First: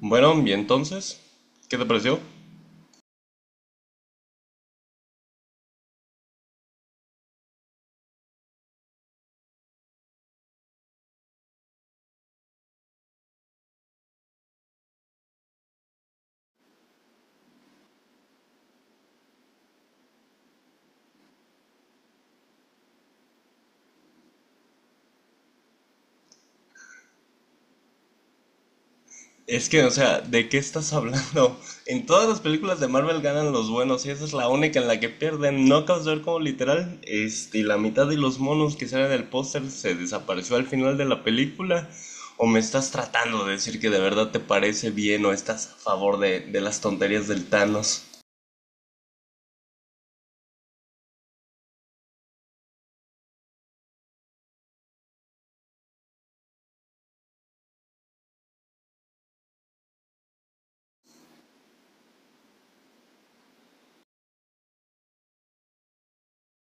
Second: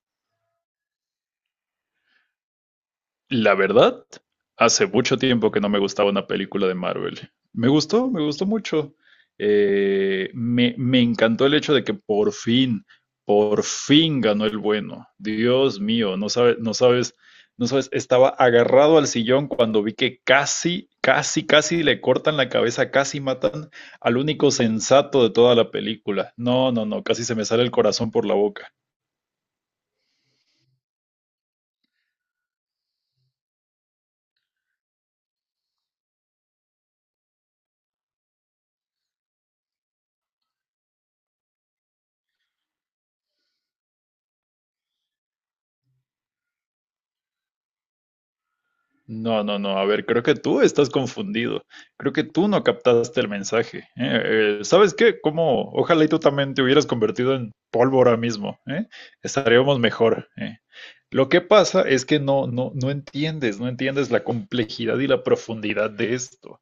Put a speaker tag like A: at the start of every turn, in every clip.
A: Bueno, y entonces, ¿qué te pareció?
B: La verdad, hace mucho tiempo que no me gustaba una película de Marvel. Me gustó mucho. Me encantó el hecho de que por fin ganó el bueno. Dios mío, no sabes, no sabes, no sabes, estaba agarrado al sillón cuando vi que casi, casi, casi le cortan la cabeza, casi matan al único sensato de toda la película. No, no, no, casi se me sale el corazón por la boca.
A: Es que, o sea, ¿de qué estás hablando? En todas las películas de Marvel ganan los buenos y esa es la única en la que pierden. No acabas de ver como literal, la mitad de los monos que salen del póster se desapareció al final de la película. ¿O me estás tratando de decir que de verdad te parece bien o estás a favor de las tonterías del Thanos?
B: No, no, no. A ver, creo que tú estás confundido. Creo que tú no captaste el mensaje. ¿Eh? ¿Sabes qué? Como, ojalá y tú también te hubieras convertido en polvo ahora mismo. ¿Eh? Estaríamos mejor. ¿Eh? Lo que pasa es que no entiendes, no entiendes la complejidad y la profundidad de esto.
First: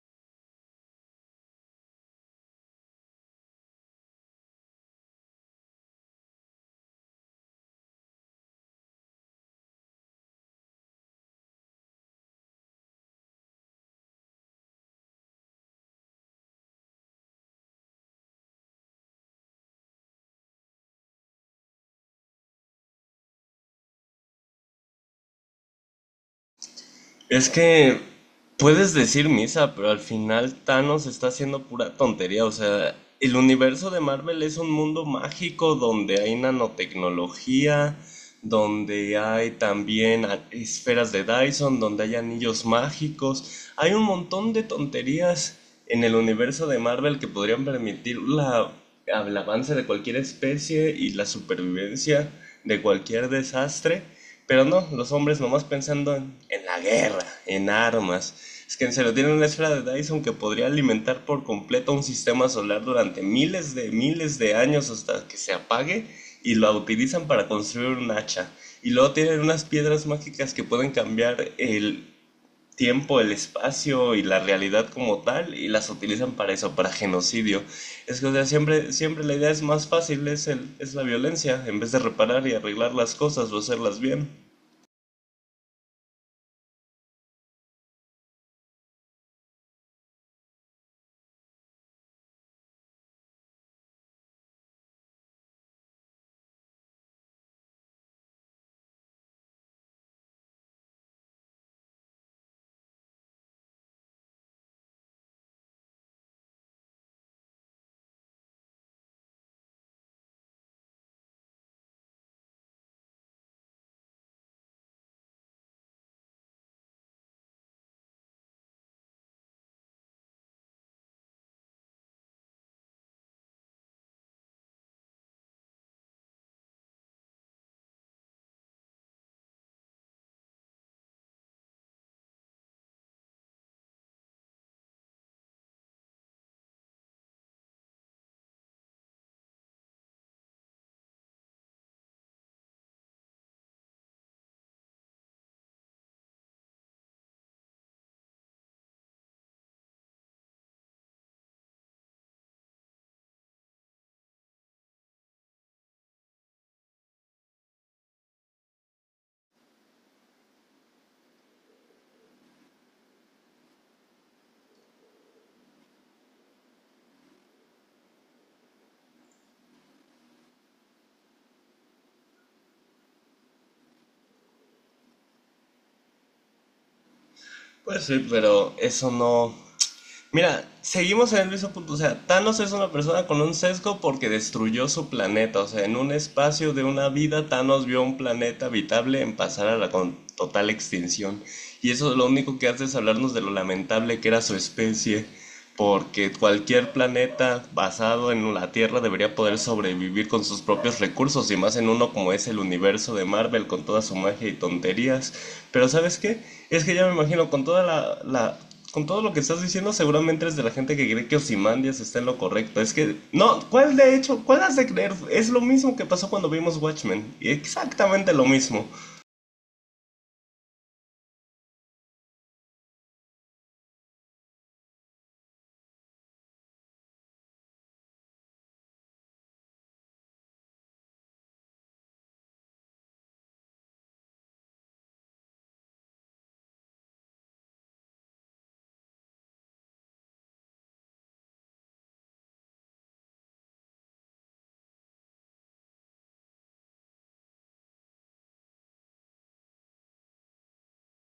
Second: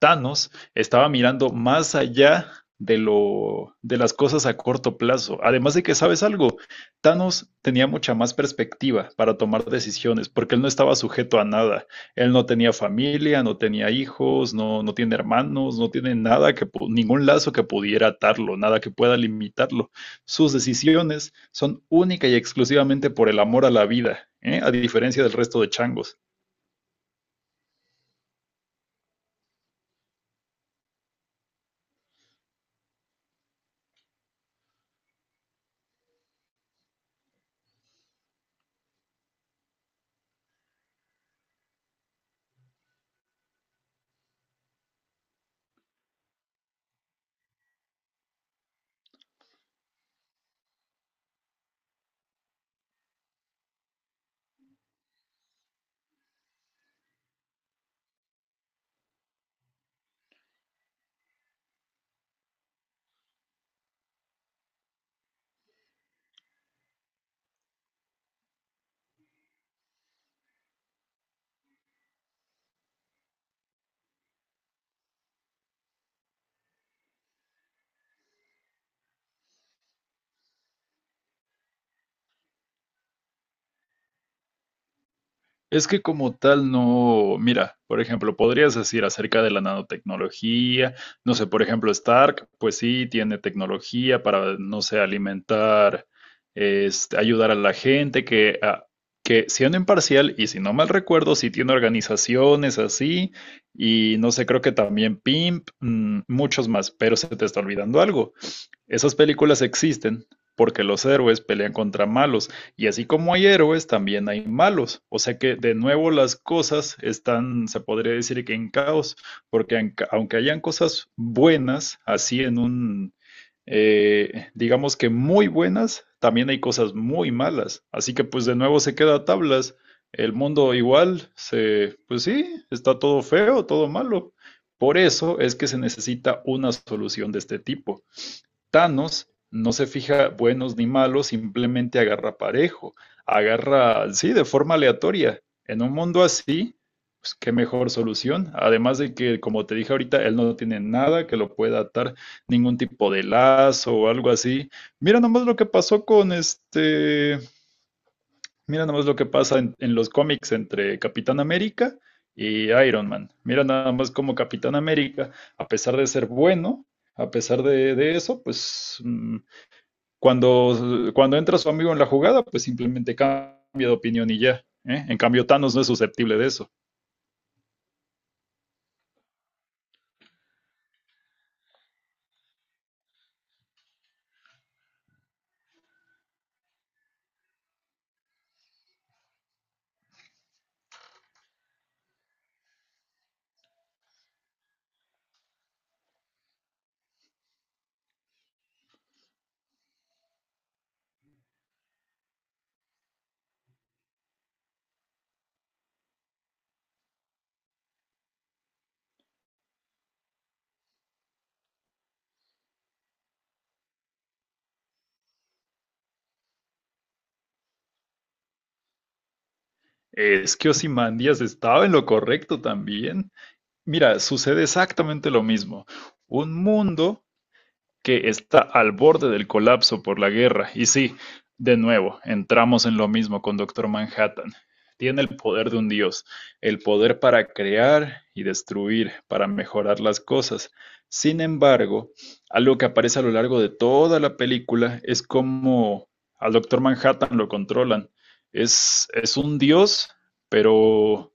B: Thanos estaba mirando más allá de lo de las cosas a corto plazo. Además de que, ¿sabes algo? Thanos tenía mucha más perspectiva para tomar decisiones, porque él no estaba sujeto a nada. Él no tenía familia, no tenía hijos, no, no tiene hermanos, no tiene nada que ningún lazo que pudiera atarlo, nada que pueda limitarlo. Sus decisiones son única y exclusivamente por el amor a la vida, ¿eh? A diferencia del resto de changos.
A: Es que puedes decir misa, pero al final Thanos está haciendo pura tontería. O sea, el universo de Marvel es un mundo mágico donde hay nanotecnología, donde hay también esferas de Dyson, donde hay anillos mágicos. Hay un montón de tonterías en el universo de Marvel que podrían permitir el avance de cualquier especie y la supervivencia de cualquier desastre. Pero no, los hombres nomás pensando en la guerra, en armas. Es que se lo tienen una esfera de Dyson que podría alimentar por completo un sistema solar durante miles de años hasta que se apague y lo utilizan para construir un hacha. Y luego tienen unas piedras mágicas que pueden cambiar el tiempo, el espacio y la realidad como tal y las utilizan para eso, para genocidio. Es que, o sea, siempre, siempre la idea es más fácil, es la violencia, en vez de reparar y arreglar las cosas o hacerlas bien.
B: Es que como tal no, mira, por ejemplo, podrías decir acerca de la nanotecnología, no sé, por ejemplo, Stark, pues sí, tiene tecnología para, no sé, alimentar, este, ayudar a la gente, que, que siendo imparcial, y si no mal recuerdo, sí tiene organizaciones así, y no sé, creo que también Pimp, mm, muchos más, pero se te está olvidando algo. Esas películas existen porque los héroes pelean contra malos y así como hay héroes también hay malos, o sea que de nuevo las cosas están, se podría decir que en caos, porque aunque hayan cosas buenas, así en un, digamos que muy buenas, también hay cosas muy malas, así que pues de nuevo se queda a tablas, el mundo igual, se, pues sí, está todo feo, todo malo, por eso es que se necesita una solución de este tipo. Thanos no se fija buenos ni malos, simplemente agarra parejo, agarra, sí, de forma aleatoria. En un mundo así, pues qué mejor solución. Además de que, como te dije ahorita, él no tiene nada que lo pueda atar, ningún tipo de lazo o algo así. Mira nomás lo que pasó con este, mira nomás lo que pasa en los cómics entre Capitán América y Iron Man. Mira nada más como Capitán América, a pesar de ser bueno, a pesar de eso, pues mm, cuando entra su amigo en la jugada, pues simplemente cambia de opinión y ya. ¿Eh? En cambio, Thanos no es susceptible de eso.
A: Pues sí, pero eso no. Mira, seguimos en el mismo punto. O sea, Thanos es una persona con un sesgo porque destruyó su planeta. O sea, en un espacio de una vida, Thanos vio un planeta habitable en pasar a la con total extinción. Y eso lo único que hace es hablarnos de lo lamentable que era su especie porque cualquier planeta basado en la Tierra debería poder sobrevivir con sus propios recursos y más en uno como es el universo de Marvel con toda su magia y tonterías. Pero ¿sabes qué? Es que ya me imagino con toda la, con todo lo que estás diciendo seguramente es de la gente que cree que Ozymandias está en lo correcto. Es que no, ¿cuál de hecho? ¿Cuál has de creer? Es lo mismo que pasó cuando vimos Watchmen, y exactamente lo mismo.
B: Es que Ozymandias estaba en lo correcto también. Mira, sucede exactamente lo mismo. Un mundo que está al borde del colapso por la guerra. Y sí, de nuevo, entramos en lo mismo con Doctor Manhattan. Tiene el poder de un dios, el poder para crear y destruir, para mejorar las cosas. Sin embargo, algo que aparece a lo largo de toda la película es como al Doctor Manhattan lo controlan. Es un dios, pero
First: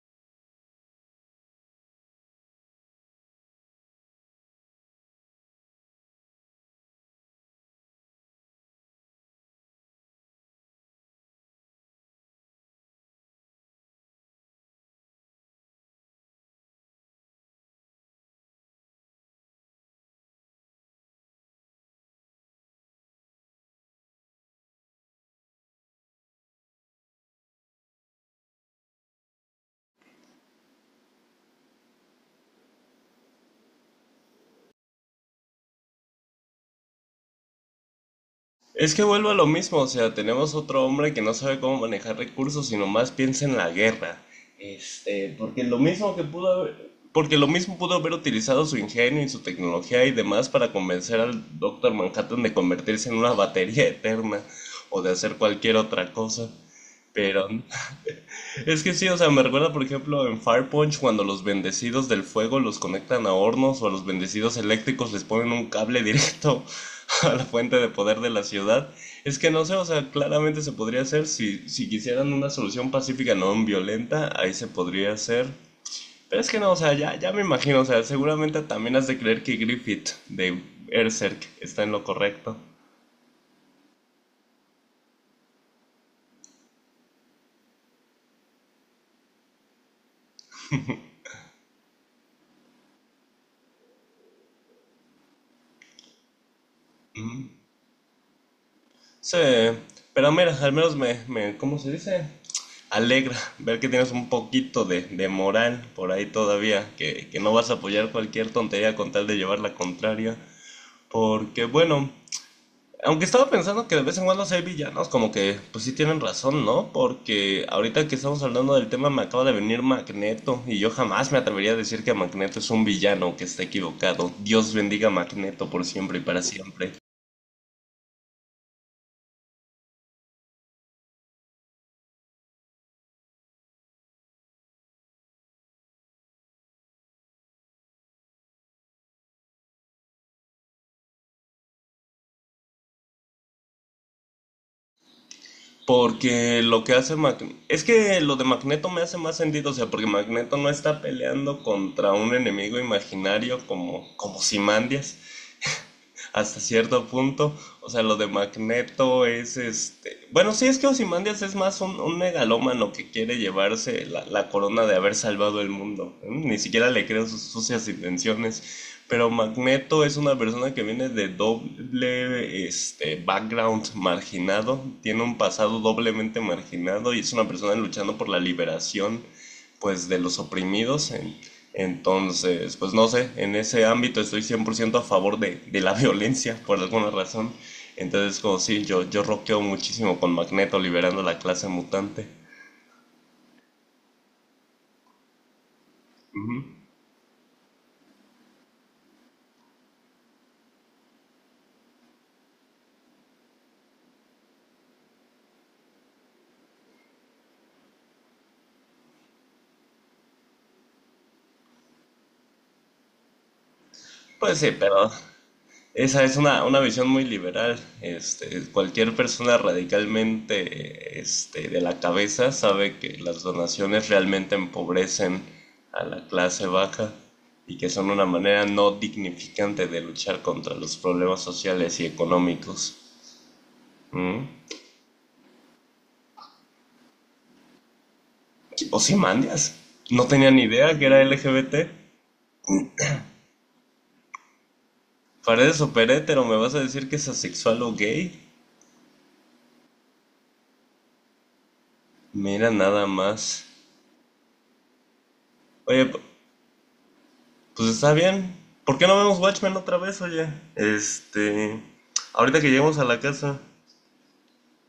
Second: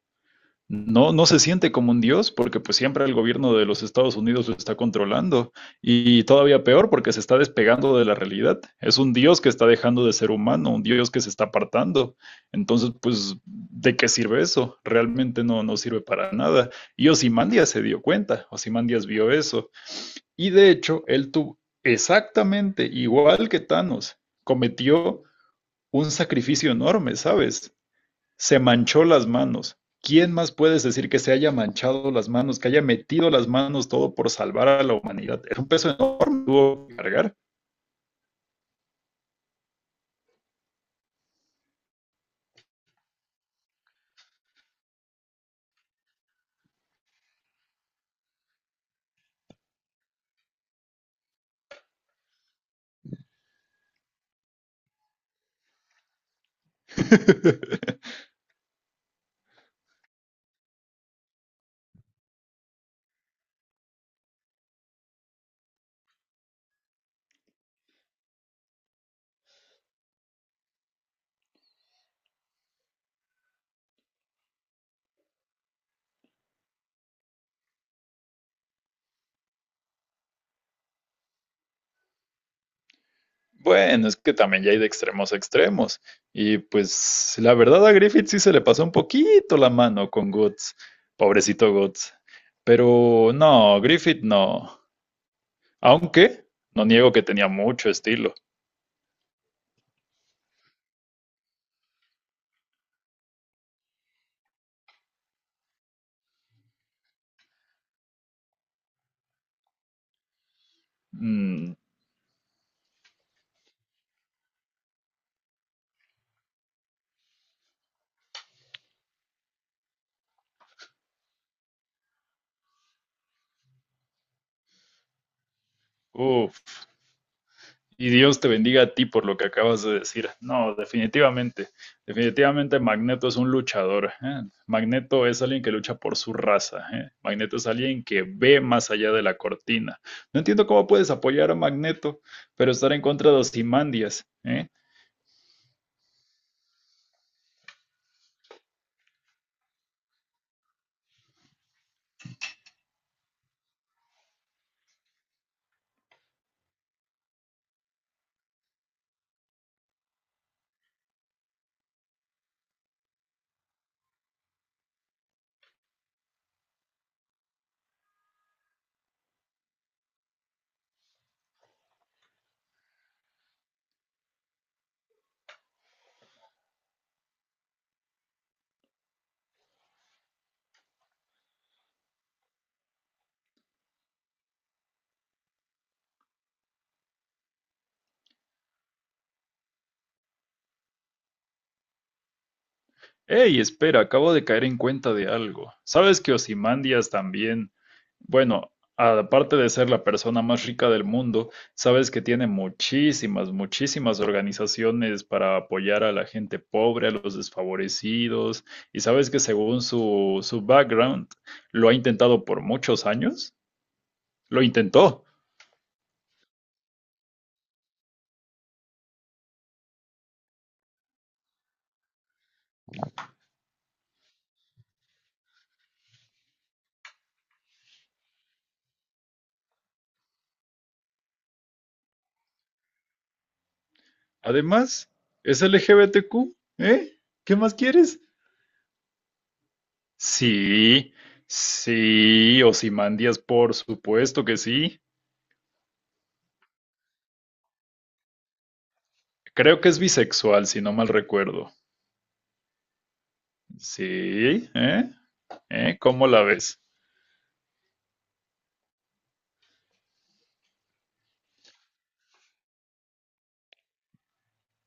B: no se siente como un dios porque pues siempre el gobierno de los Estados Unidos lo está controlando y todavía peor porque se está despegando de la realidad. Es un dios que está dejando de ser humano, un dios que se está apartando. Entonces, pues, ¿de qué sirve eso? Realmente no sirve para nada. Y Ozymandias se dio cuenta, Ozymandias vio eso. Y de hecho, él tuvo exactamente igual que Thanos, cometió un sacrificio enorme, ¿sabes? Se manchó las manos. ¿Quién más puedes decir que se haya manchado las manos, que haya metido las manos todo por salvar a la humanidad? Era un peso enorme, tuvo que cargar.
A: Es que vuelvo a lo mismo, o sea, tenemos otro hombre que no sabe cómo manejar recursos, sino más piensa en la guerra. Este, porque lo mismo que pudo haber, porque lo mismo pudo haber utilizado su ingenio y su tecnología y demás para convencer al Doctor Manhattan de convertirse en una batería eterna o de hacer cualquier otra cosa. Pero es que sí, o sea, me recuerda, por ejemplo, en Fire Punch, cuando los bendecidos del fuego los conectan a hornos o a los bendecidos eléctricos les ponen un cable directo a la fuente de poder de la ciudad. Es que no sé, o sea, claramente se podría hacer si quisieran una solución pacífica no violenta, ahí se podría hacer. Pero es que no, o sea, ya, ya me imagino, o sea, seguramente también has de creer que Griffith de Berserk está en lo correcto.
B: Bueno, es que también ya hay de extremos a extremos. Y pues la verdad a Griffith sí se le pasó un poquito la mano con Guts. Pobrecito Guts. Pero no, Griffith no. Aunque no niego que tenía mucho estilo.
A: Sí, pero mira, al menos ¿cómo se dice? Alegra ver que tienes un poquito de moral por ahí todavía, que no vas a apoyar cualquier tontería con tal de llevar la contraria, porque
B: Mm,
A: bueno, aunque estaba pensando que de vez en cuando sí hay villanos, como que pues sí tienen razón, ¿no? Porque ahorita que estamos hablando del tema me acaba de venir Magneto y yo jamás me atrevería a decir que Magneto es un villano que está equivocado. Dios bendiga a Magneto por siempre y para
B: uf,
A: siempre.
B: y Dios te bendiga a ti por lo que acabas de decir. No, definitivamente, definitivamente Magneto es un luchador. ¿Eh? Magneto es alguien que lucha por su raza. ¿Eh? Magneto es alguien que ve más allá de la cortina. No entiendo cómo puedes apoyar a Magneto, pero estar en contra de Osimandias. ¿Eh?
A: Porque lo que hace Magneto... Es que lo de Magneto me hace más sentido, o sea, porque Magneto no está peleando contra un enemigo imaginario como Simandias, hasta cierto punto. O sea, lo de Magneto es este. Bueno, sí, es que Ozymandias es más un, megalómano que quiere llevarse la, corona de haber salvado el mundo. ¿Eh? Ni siquiera le creo sus sucias intenciones. Pero Magneto es una persona que viene de doble background marginado, tiene un pasado doblemente marginado y es una persona luchando por la liberación pues de los oprimidos entonces, pues no sé, en ese ámbito estoy 100% a favor de la violencia por alguna razón. Entonces, como sí, yo roqueo muchísimo con Magneto liberando la clase mutante.
B: Ey, espera, acabo de caer en cuenta de algo. ¿Sabes que Osimandias también? Bueno, aparte de ser la persona más rica del mundo, sabes que tiene muchísimas, muchísimas organizaciones para apoyar a la gente pobre, a los desfavorecidos, y sabes que según su, su background, lo ha intentado por muchos años,
A: Pues
B: lo
A: sí, pero
B: intentó.
A: esa es una, visión muy liberal. Este, cualquier persona radicalmente de la cabeza sabe que las donaciones realmente empobrecen a la clase baja y que son una manera no dignificante de luchar contra los problemas sociales y económicos. ¿Mm?
B: Además, es LGBTQ, ¿eh? ¿Qué más quieres?
A: Ozymandias. No tenía ni idea que
B: Sí,
A: era LGBT.
B: sí, Ozymandias, por supuesto que sí.
A: Paredes super hétero, ¿me vas a decir que es asexual o gay?
B: Creo que es bisexual, si no mal recuerdo.
A: Mira nada más.
B: Sí, ¿eh? ¿Eh?
A: Oye,
B: ¿Cómo la ves?
A: pues está bien. ¿Por qué no vemos Watchmen otra vez, oye? Este. Ahorita que lleguemos a la casa,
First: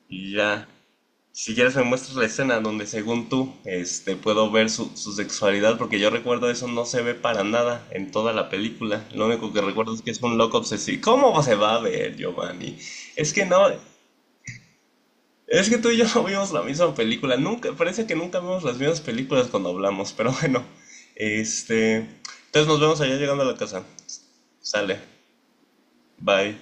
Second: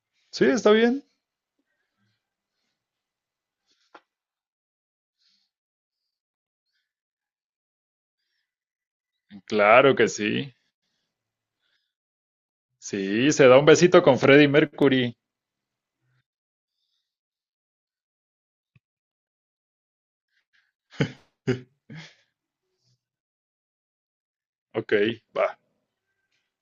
A: y
B: Sí,
A: ya.
B: está bien.
A: Si quieres me muestras la escena donde según tú, este, puedo ver su sexualidad, porque yo recuerdo eso no se ve para nada en toda la película. Lo único que recuerdo
B: Claro
A: es
B: que
A: que es un
B: sí.
A: loco obsesivo. ¿Cómo se va a ver, Giovanni? Es
B: Sí,
A: que
B: se da un
A: no.
B: besito con Freddie Mercury.
A: Es que tú y yo no vimos la misma película. Nunca, parece que nunca vemos las mismas películas cuando hablamos, pero bueno. Este, entonces nos vemos allá llegando a la casa.
B: Ok,
A: Sale.
B: va.
A: Bye.